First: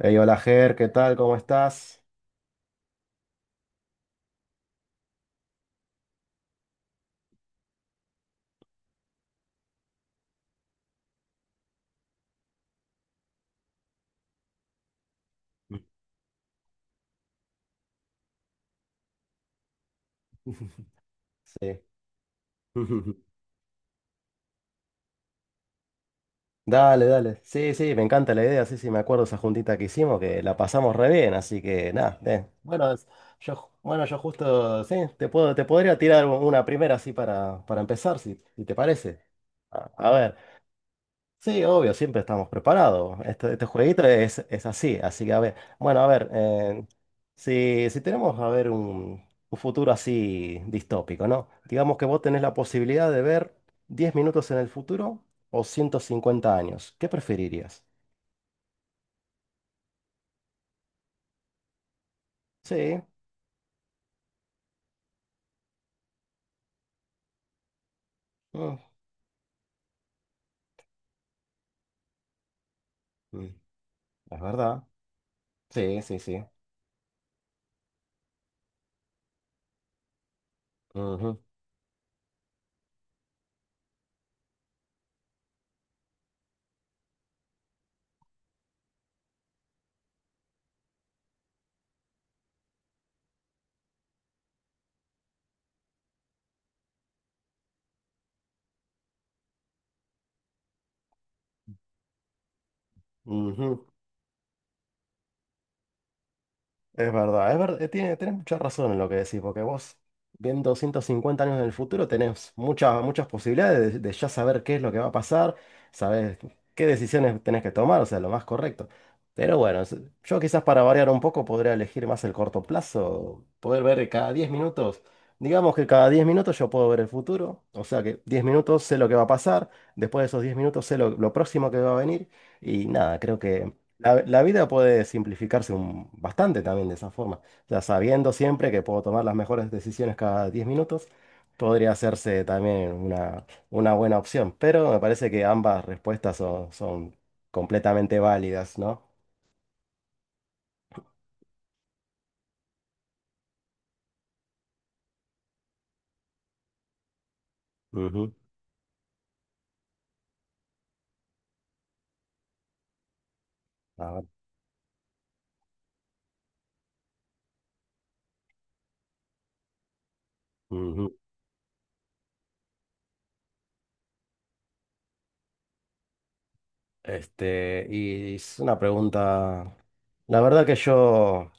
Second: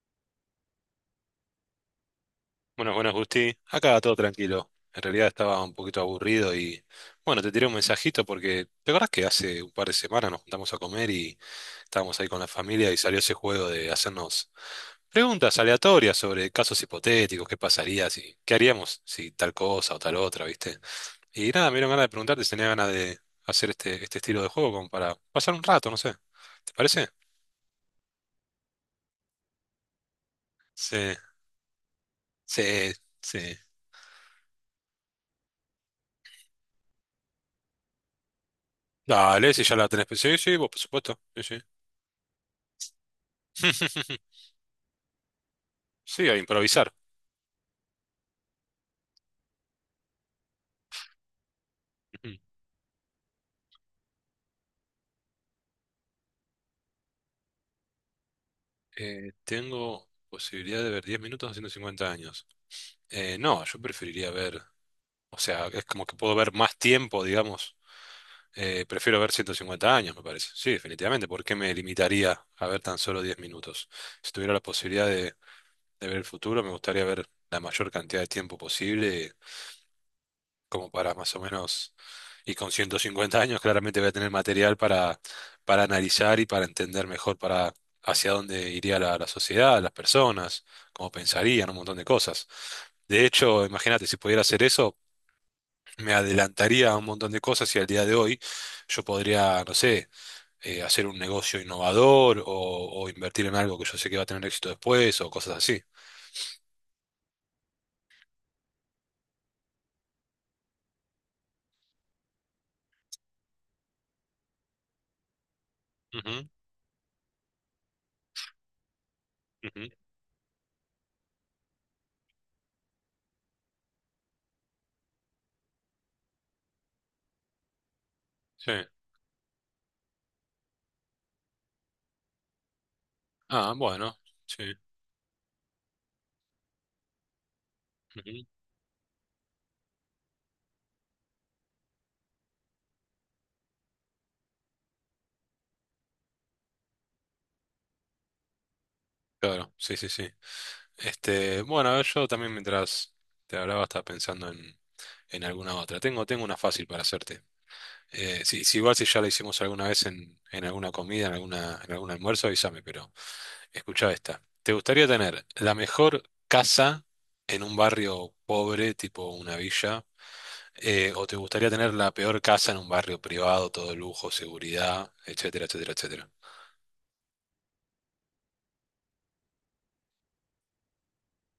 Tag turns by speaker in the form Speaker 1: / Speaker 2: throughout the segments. Speaker 1: Ey, hola Ger, ¿qué tal? ¿Cómo estás?
Speaker 2: Bueno, bueno, Justi, acá todo tranquilo. En realidad estaba un poquito aburrido y bueno, te tiré un mensajito porque ¿te acordás que hace un par de semanas nos juntamos a comer y estábamos ahí con la familia y salió ese juego de hacernos preguntas aleatorias sobre casos hipotéticos, qué pasaría, si, qué haríamos si tal cosa o tal otra, ¿viste? Y nada, me
Speaker 1: Sí.
Speaker 2: dieron ganas de preguntarte si tenía ganas de hacer este estilo de juego como para pasar un rato, no sé. ¿Te
Speaker 1: Dale,
Speaker 2: parece?
Speaker 1: dale. Sí, sí, me encanta la idea. Sí, sí, me acuerdo esa juntita que hicimos, que la pasamos
Speaker 2: Sí,
Speaker 1: re bien, así que nada.
Speaker 2: sí,
Speaker 1: Bueno,
Speaker 2: sí.
Speaker 1: yo justo, sí, te podría tirar una primera así para empezar, si te parece.
Speaker 2: Dale, si ya la
Speaker 1: A,
Speaker 2: tenés.
Speaker 1: a ver.
Speaker 2: Sí, sí, vos, por supuesto. Sí,
Speaker 1: Sí, obvio, siempre estamos preparados. Este jueguito
Speaker 2: sí.
Speaker 1: es así, así que a ver, bueno, a
Speaker 2: Sí,
Speaker 1: ver,
Speaker 2: a improvisar.
Speaker 1: si tenemos, a ver, un futuro así distópico, ¿no? Digamos que vos
Speaker 2: Ujú.
Speaker 1: tenés la posibilidad de ver 10 minutos en el futuro o 150 años, ¿qué preferirías?
Speaker 2: Tengo posibilidad de ver 10 minutos a 150 años.
Speaker 1: Sí,
Speaker 2: No, yo preferiría ver, o sea, es como que puedo ver más tiempo, digamos.
Speaker 1: mm,
Speaker 2: Prefiero ver 150 años, me parece. Sí, definitivamente. ¿Por qué me limitaría a ver tan solo diez
Speaker 1: mm,
Speaker 2: minutos? Si
Speaker 1: es
Speaker 2: tuviera la
Speaker 1: verdad,
Speaker 2: posibilidad de,
Speaker 1: sí,
Speaker 2: de ver
Speaker 1: sí,
Speaker 2: el
Speaker 1: sí.
Speaker 2: futuro, me gustaría ver la mayor cantidad de tiempo posible como para más
Speaker 1: Ujú,
Speaker 2: o menos, y con 150 años claramente voy a tener material para analizar y para entender mejor para hacia dónde iría la sociedad, las personas, cómo pensarían, un montón de cosas. De hecho, imagínate, si pudiera hacer eso, me adelantaría a un montón de cosas y al día de hoy yo podría, no sé, hacer un negocio innovador o invertir en algo que
Speaker 1: ujú.
Speaker 2: yo sé que va a tener éxito después o cosas así.
Speaker 1: Es verdad, tenés mucha razón en lo que decís, porque vos, viendo 150 años en el futuro, tenés muchas posibilidades de ya saber qué es lo que va a pasar, sabés
Speaker 2: Ujú,
Speaker 1: qué decisiones tenés que tomar, o sea, lo más correcto. Pero bueno,
Speaker 2: ujú,
Speaker 1: yo quizás para variar un poco podría elegir más el corto plazo, poder ver cada 10 minutos, digamos que cada 10 minutos yo puedo ver el futuro, o sea que diez
Speaker 2: sí.
Speaker 1: minutos sé lo que va a pasar, después de esos 10 minutos sé lo próximo que va a venir, y nada, creo que
Speaker 2: Ah, bueno,
Speaker 1: la
Speaker 2: sí.
Speaker 1: vida puede simplificarse bastante también de esa forma. Ya sabiendo
Speaker 2: Ujú,
Speaker 1: siempre que puedo tomar las mejores decisiones cada 10 minutos, podría hacerse también una buena opción. Pero me parece que ambas respuestas son completamente válidas, ¿no?
Speaker 2: claro, sí, sí, sí. Este, bueno, yo también mientras te hablaba estaba pensando en alguna otra. Tengo una fácil para hacerte.
Speaker 1: Ujú.
Speaker 2: Si igual si ya la hicimos alguna vez en alguna comida, en algún almuerzo, avísame, pero escucha
Speaker 1: A ver,
Speaker 2: esta. ¿Te gustaría tener la mejor casa en un barrio pobre, tipo una villa? Eh,
Speaker 1: ujú.
Speaker 2: ¿o te gustaría tener la peor casa en un barrio privado, todo lujo, seguridad, etcétera, etcétera, etcétera?
Speaker 1: Este, y es una pregunta. La verdad que yo.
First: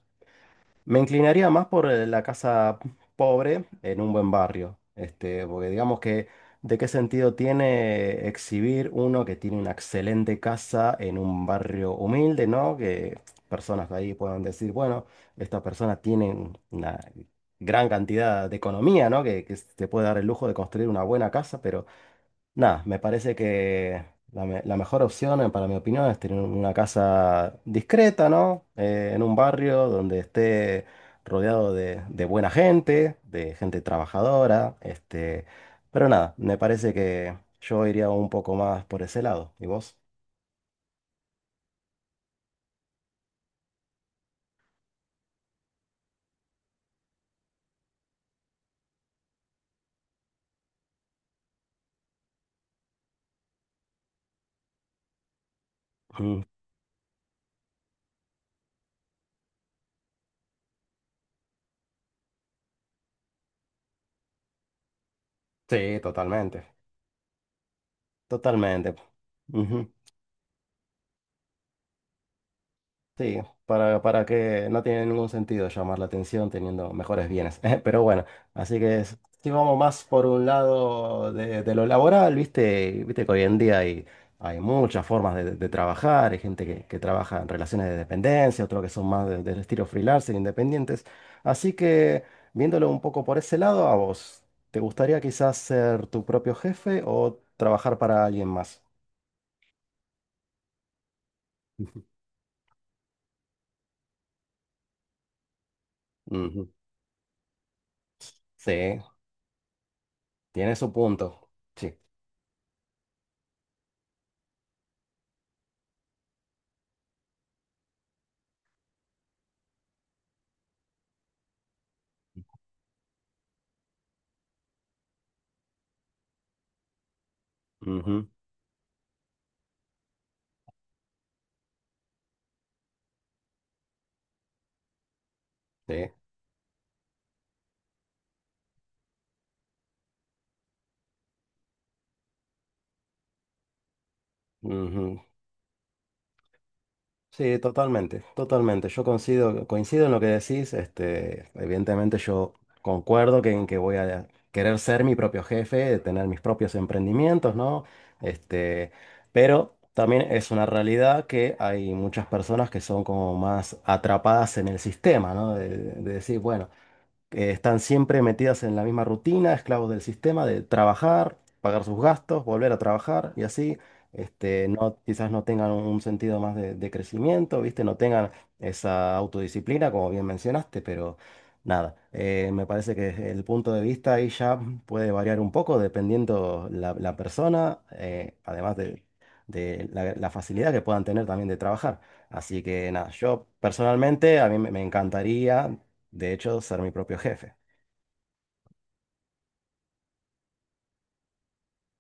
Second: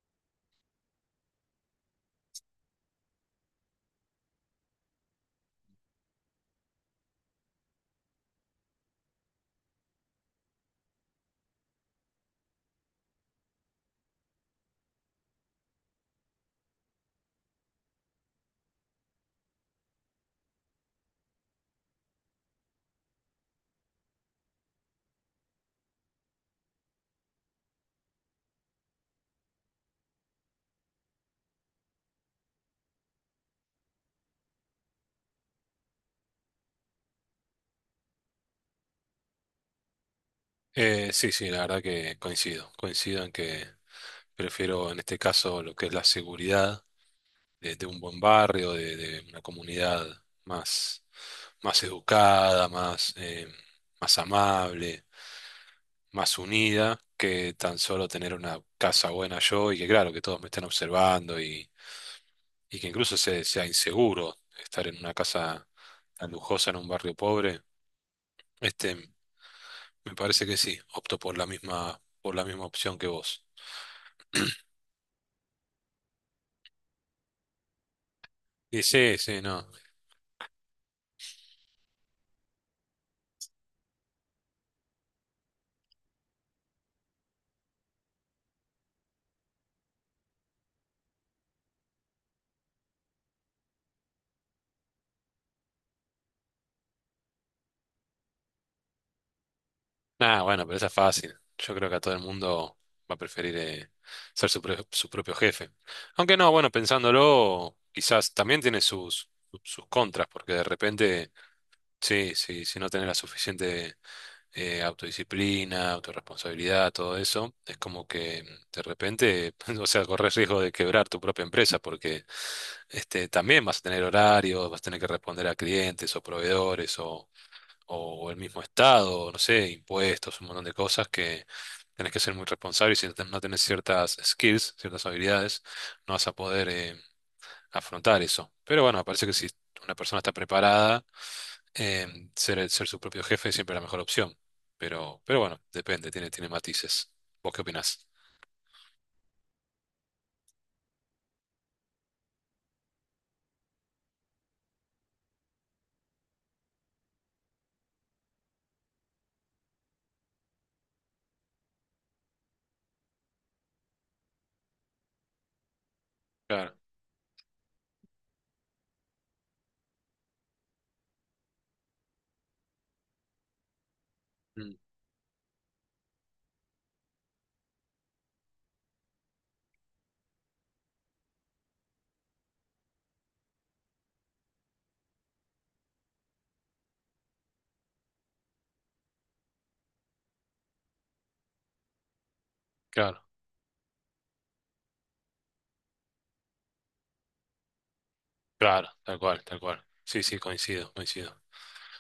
Speaker 1: Me inclinaría más por la casa pobre en un buen barrio, este, porque digamos que de qué sentido tiene exhibir uno que tiene una excelente casa en un barrio humilde, ¿no? Que personas de ahí puedan decir, bueno, estas personas tienen una gran cantidad de economía, ¿no? Que se puede dar el lujo de construir una buena casa. Pero nada, me parece que la mejor opción, para mi opinión, es tener una casa discreta, ¿no? En un barrio donde esté rodeado de buena gente, de gente trabajadora, este. Pero nada, me parece que yo iría un poco más por ese lado. ¿Y vos?
Speaker 2: Sí, sí, la verdad que coincido. Coincido en que prefiero en este caso lo que es la seguridad de un buen barrio, de una comunidad más, más educada, más, más amable, más
Speaker 1: Ujú.
Speaker 2: unida, que tan solo tener una casa buena yo y que claro, que todos me estén observando y que incluso sea inseguro estar en una casa
Speaker 1: Sí,
Speaker 2: tan lujosa
Speaker 1: totalmente.
Speaker 2: en un barrio pobre.
Speaker 1: Totalmente.
Speaker 2: Este,
Speaker 1: Ujú.
Speaker 2: me parece que sí, opto por la misma opción que
Speaker 1: Sí,
Speaker 2: vos.
Speaker 1: para que no tiene ningún sentido llamar la atención teniendo mejores bienes. Pero bueno, así
Speaker 2: Y
Speaker 1: que
Speaker 2: sí, sí,
Speaker 1: si
Speaker 2: no.
Speaker 1: vamos más por un lado de lo laboral, viste que hoy en día hay muchas formas de trabajar, hay gente que trabaja en relaciones de dependencia, otros que son más del estilo freelancer, independientes. Así que viéndolo un poco por ese lado, a vos, ¿te gustaría quizás ser tu propio jefe o trabajar para alguien más?
Speaker 2: Nada, bueno, pero esa es fácil. Yo creo que a todo el mundo va a preferir ser su propio jefe. Aunque no,
Speaker 1: Ujú.
Speaker 2: bueno, pensándolo, quizás también
Speaker 1: Sí,
Speaker 2: tiene sus contras, porque de
Speaker 1: tiene su
Speaker 2: repente,
Speaker 1: punto. Sí.
Speaker 2: sí, sí, si no tenés la suficiente autodisciplina, autorresponsabilidad, todo eso, es como que de repente, o sea, corres riesgo de quebrar tu propia empresa porque este, también vas a tener horarios, vas a tener que responder a clientes o proveedores o,
Speaker 1: Ujú.
Speaker 2: o el mismo estado, no sé, impuestos, un montón de cosas que tenés que ser muy responsable y si no tenés ciertas skills, ciertas habilidades,
Speaker 1: Sí,
Speaker 2: no vas a poder afrontar eso. Pero bueno, me parece que si una persona está preparada, Ser su propio jefe es siempre la mejor opción,
Speaker 1: ujú.
Speaker 2: pero bueno, depende, tiene matices. ¿Vos
Speaker 1: Sí,
Speaker 2: qué opinás?
Speaker 1: totalmente, totalmente. Yo coincido, coincido en lo que decís. Este, evidentemente yo concuerdo en que voy a querer ser mi propio jefe, tener mis propios emprendimientos, ¿no? Este, pero también es una realidad que hay muchas personas que son como más atrapadas en el sistema, ¿no? De decir, bueno,
Speaker 2: Claro,
Speaker 1: que están siempre metidas en la misma rutina, esclavos del sistema de trabajar, pagar sus gastos, volver a trabajar y así, este,
Speaker 2: mm,
Speaker 1: no, quizás no tengan un sentido más de crecimiento, ¿viste? No tengan esa autodisciplina, como bien mencionaste, pero nada, me parece que el punto de vista ahí ya puede variar un poco dependiendo la persona, además de. De la facilidad que puedan tener también de trabajar. Así que nada,
Speaker 2: claro,
Speaker 1: yo personalmente a mí me encantaría de hecho, ser mi propio jefe.
Speaker 2: claro, tal cual, tal cual. Sí, sí, coincido, coincido.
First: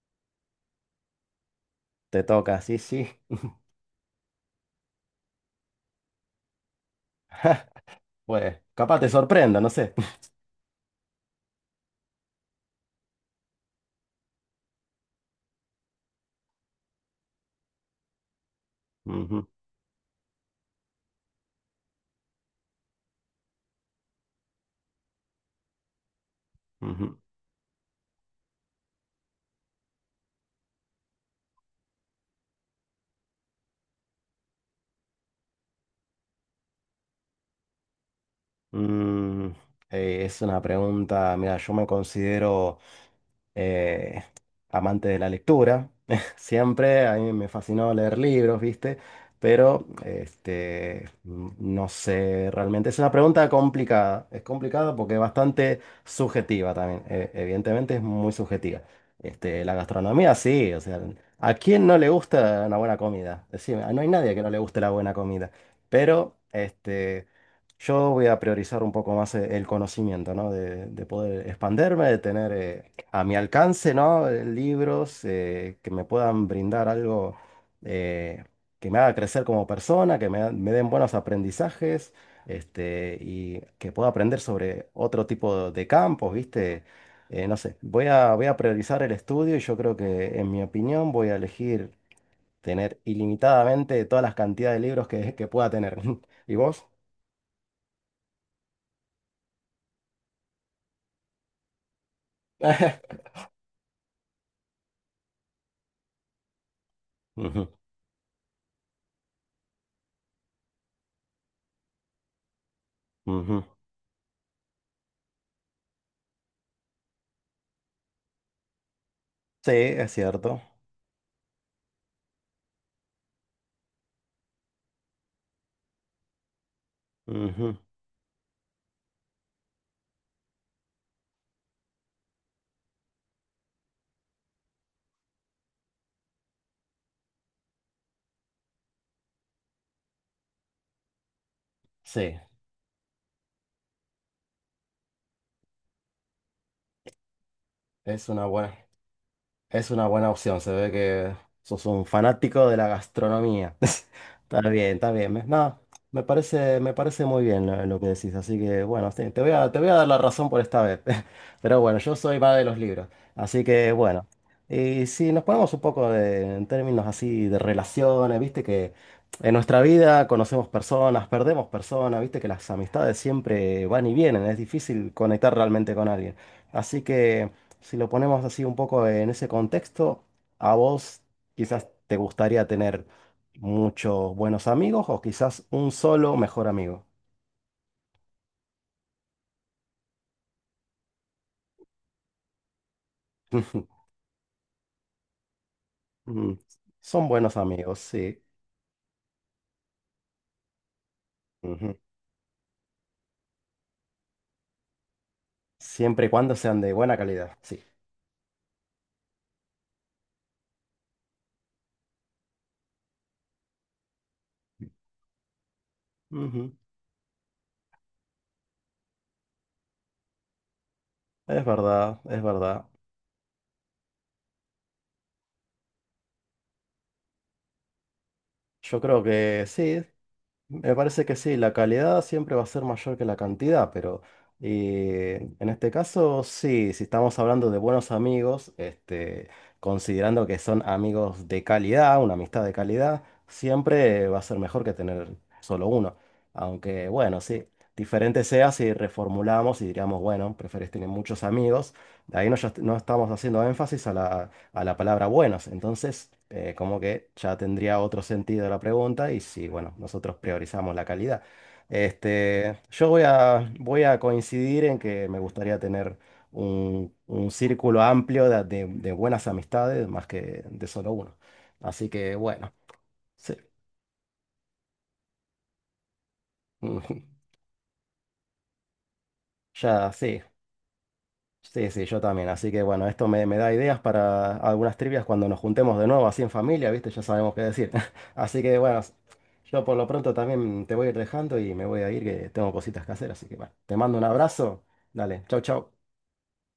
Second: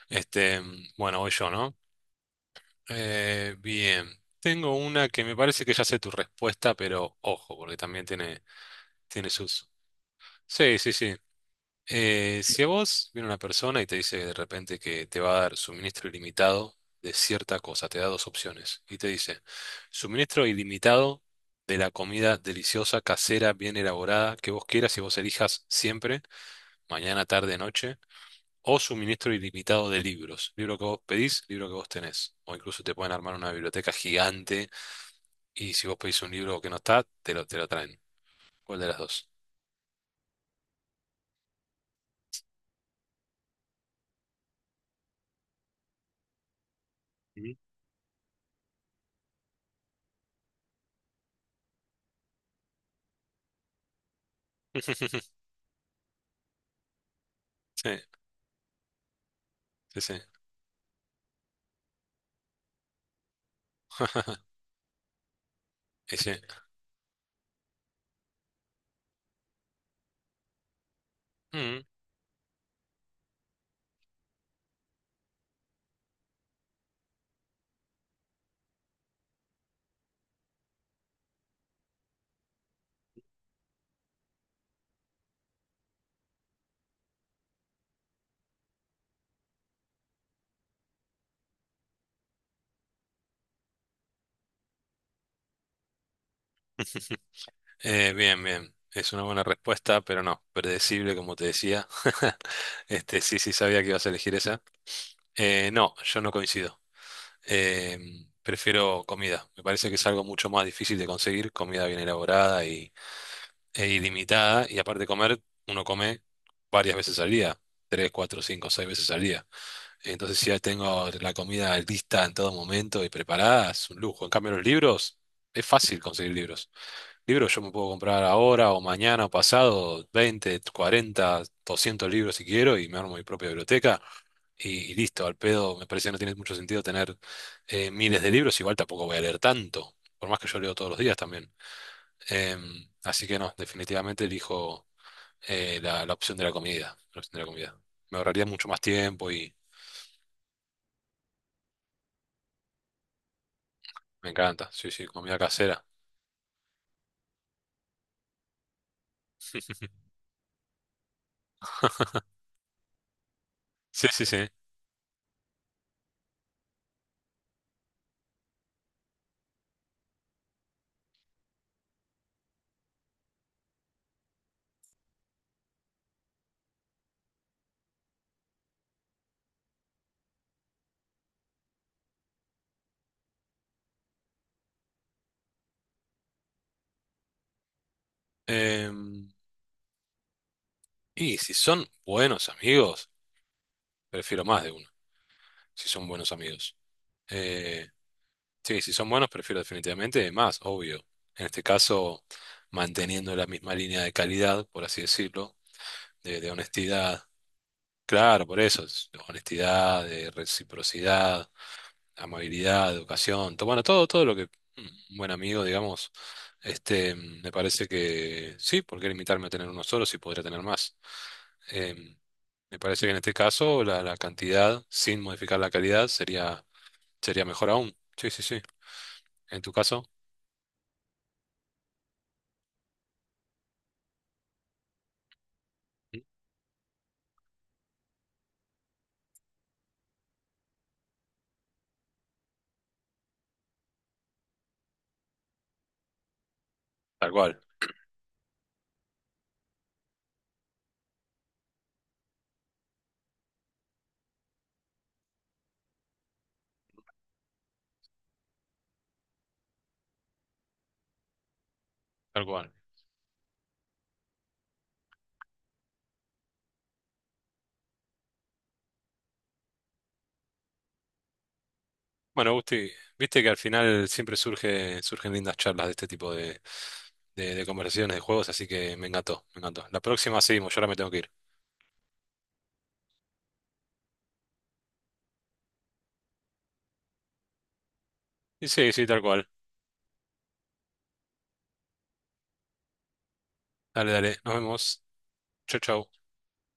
Speaker 2: Este, bueno, voy yo, ¿no?
Speaker 1: Te toca, sí, sí.
Speaker 2: Bien, tengo una que me parece que ya sé tu respuesta, pero ojo, porque también tiene,
Speaker 1: Pues, capaz te
Speaker 2: tiene
Speaker 1: sorprenda, no
Speaker 2: sus...
Speaker 1: sé.
Speaker 2: Sí, sí, sí. Si a vos viene una persona y te dice de repente que te va a dar suministro ilimitado de cierta cosa, te da dos opciones y te dice
Speaker 1: Ujú,
Speaker 2: suministro ilimitado de la comida deliciosa, casera, bien elaborada, que vos quieras y vos elijas siempre,
Speaker 1: ujú.
Speaker 2: mañana, tarde, noche, o suministro ilimitado de libros, libro que vos pedís, libro que vos tenés, o incluso te pueden armar una biblioteca gigante y si vos pedís un libro que no está, te lo traen. ¿Cuál de las dos?
Speaker 1: Mm, es una pregunta, mira, yo me considero eh, amante de la lectura. Siempre a mí me
Speaker 2: Ujú.
Speaker 1: fascinó leer libros, ¿viste? Pero este, no sé realmente. Es una pregunta complicada. Es complicada porque es bastante subjetiva también.
Speaker 2: Sí,
Speaker 1: Evidentemente es muy subjetiva. Este, la
Speaker 2: sí, sí.
Speaker 1: gastronomía, sí. O sea, ¿a quién no le gusta una buena comida? Decime, no hay nadie que no le guste la buena comida. Pero
Speaker 2: Ese.
Speaker 1: este. Yo voy a priorizar un poco más el conocimiento, ¿no? De poder
Speaker 2: Mm.
Speaker 1: expanderme, de tener a mi alcance, ¿no? Libros que me puedan brindar algo eh, que me haga crecer como persona, que me den buenos aprendizajes, este, y que pueda aprender sobre otro tipo de campos, ¿viste? No sé, voy a priorizar el estudio y yo creo que, en mi opinión, voy a elegir tener ilimitadamente todas las cantidades de libros que pueda tener. ¿Y vos?
Speaker 2: Bien, bien. Es una buena respuesta, pero no, predecible, como te decía. Este, sí, sí, sabía que ibas a elegir esa. No, yo no coincido.
Speaker 1: Ujú.
Speaker 2: Eh, Prefiero comida. Me parece que es algo mucho más difícil de conseguir, comida bien elaborada y,
Speaker 1: Ujú.
Speaker 2: e ilimitada. Y aparte de comer, uno come varias veces al día, 3, 4, 5, 6 veces al día.
Speaker 1: Sí, es
Speaker 2: Entonces, si ya
Speaker 1: cierto.
Speaker 2: tengo la comida lista en todo momento y preparada, es un lujo. En cambio, los libros, es fácil conseguir libros. Libros yo me
Speaker 1: Ujú.
Speaker 2: puedo comprar ahora o mañana o pasado 20 40 200 libros si quiero y me armo mi propia biblioteca y listo, al pedo. Me parece que no tiene mucho sentido tener miles de libros, igual tampoco voy a leer tanto, por más que yo leo todos los días también.
Speaker 1: Sí,
Speaker 2: Así que no, definitivamente elijo la opción de la comida, la opción de la comida. Me
Speaker 1: es una
Speaker 2: ahorraría mucho
Speaker 1: buena.
Speaker 2: más tiempo y
Speaker 1: Es una buena opción, se ve que sos un fanático de la gastronomía.
Speaker 2: me
Speaker 1: Está
Speaker 2: encanta, sí,
Speaker 1: bien,
Speaker 2: sí,
Speaker 1: está bien.
Speaker 2: comida
Speaker 1: No,
Speaker 2: casera.
Speaker 1: me parece muy bien lo que decís, así que bueno, sí, te voy a dar la razón por esta vez. Pero bueno, yo soy más de los libros, así que
Speaker 2: Sí, sí,
Speaker 1: bueno.
Speaker 2: sí.
Speaker 1: Y si nos ponemos un poco en términos así de relaciones, viste que en nuestra vida conocemos personas, perdemos personas, viste que las amistades siempre van y vienen, es difícil conectar realmente con alguien. Así que. Si lo ponemos así un poco en ese contexto, a vos quizás te gustaría tener muchos buenos amigos o quizás un solo mejor amigo.
Speaker 2: Em, y si son buenos amigos, prefiero más de uno. Si son buenos
Speaker 1: Mm,
Speaker 2: amigos.
Speaker 1: Son buenos
Speaker 2: Eh,
Speaker 1: amigos, sí.
Speaker 2: sí, si son buenos, prefiero definitivamente más, obvio. En este
Speaker 1: Ujú.
Speaker 2: caso, manteniendo la misma línea de calidad, por así decirlo,
Speaker 1: Siempre y
Speaker 2: de
Speaker 1: cuando sean de buena
Speaker 2: honestidad.
Speaker 1: calidad, sí.
Speaker 2: Claro, por eso, es honestidad, de reciprocidad, amabilidad, educación, bueno, todo lo que un buen amigo, digamos,
Speaker 1: Ujú.
Speaker 2: este, me parece que sí, ¿por qué limitarme a tener uno solo si podría tener más?
Speaker 1: Es
Speaker 2: Em,
Speaker 1: verdad, es
Speaker 2: Me
Speaker 1: verdad.
Speaker 2: parece que en este caso la cantidad, sin modificar la calidad, Sería mejor aún. Sí, sí, sí.
Speaker 1: Yo creo
Speaker 2: En
Speaker 1: que
Speaker 2: tu
Speaker 1: sí.
Speaker 2: caso,
Speaker 1: Me parece que sí, la calidad siempre va a ser mayor que la cantidad, pero en este
Speaker 2: Mm.
Speaker 1: caso sí, si estamos hablando de buenos amigos, este, considerando que son amigos de calidad, una amistad de calidad, siempre va a ser mejor que tener solo uno. Aunque
Speaker 2: Tal
Speaker 1: bueno,
Speaker 2: cual,
Speaker 1: sí, diferente sea si reformulamos y diríamos, bueno, preferís tener muchos amigos, de ahí no, ya no estamos haciendo énfasis a la palabra buenos. Entonces, como que ya tendría otro sentido la pregunta y si, bueno, nosotros priorizamos la calidad.
Speaker 2: tal cual.
Speaker 1: Este, yo voy a coincidir en que me gustaría tener un círculo amplio de buenas amistades más que de solo uno. Así que,
Speaker 2: Bueno,
Speaker 1: bueno,
Speaker 2: Gusti, viste que
Speaker 1: sí,
Speaker 2: al final siempre surgen lindas charlas de este tipo de, de, de conversaciones, de juegos, así que me encantó, me encantó. La
Speaker 1: ya
Speaker 2: próxima
Speaker 1: sí.
Speaker 2: seguimos, yo ahora me tengo que ir.
Speaker 1: Sí, sí, yo también. Así que bueno, esto me da ideas para algunas trivias cuando nos juntemos de nuevo, así en familia, ¿viste? Ya sabemos qué decir. Así
Speaker 2: Y
Speaker 1: que
Speaker 2: sí,
Speaker 1: bueno,
Speaker 2: sí, tal cual.
Speaker 1: yo por lo pronto también te voy a ir dejando y me voy a ir, que tengo cositas que hacer. Así que bueno, te
Speaker 2: Dale,
Speaker 1: mando un
Speaker 2: dale, nos
Speaker 1: abrazo.
Speaker 2: vemos.
Speaker 1: Dale, chau,
Speaker 2: Chau,
Speaker 1: chau.
Speaker 2: chau.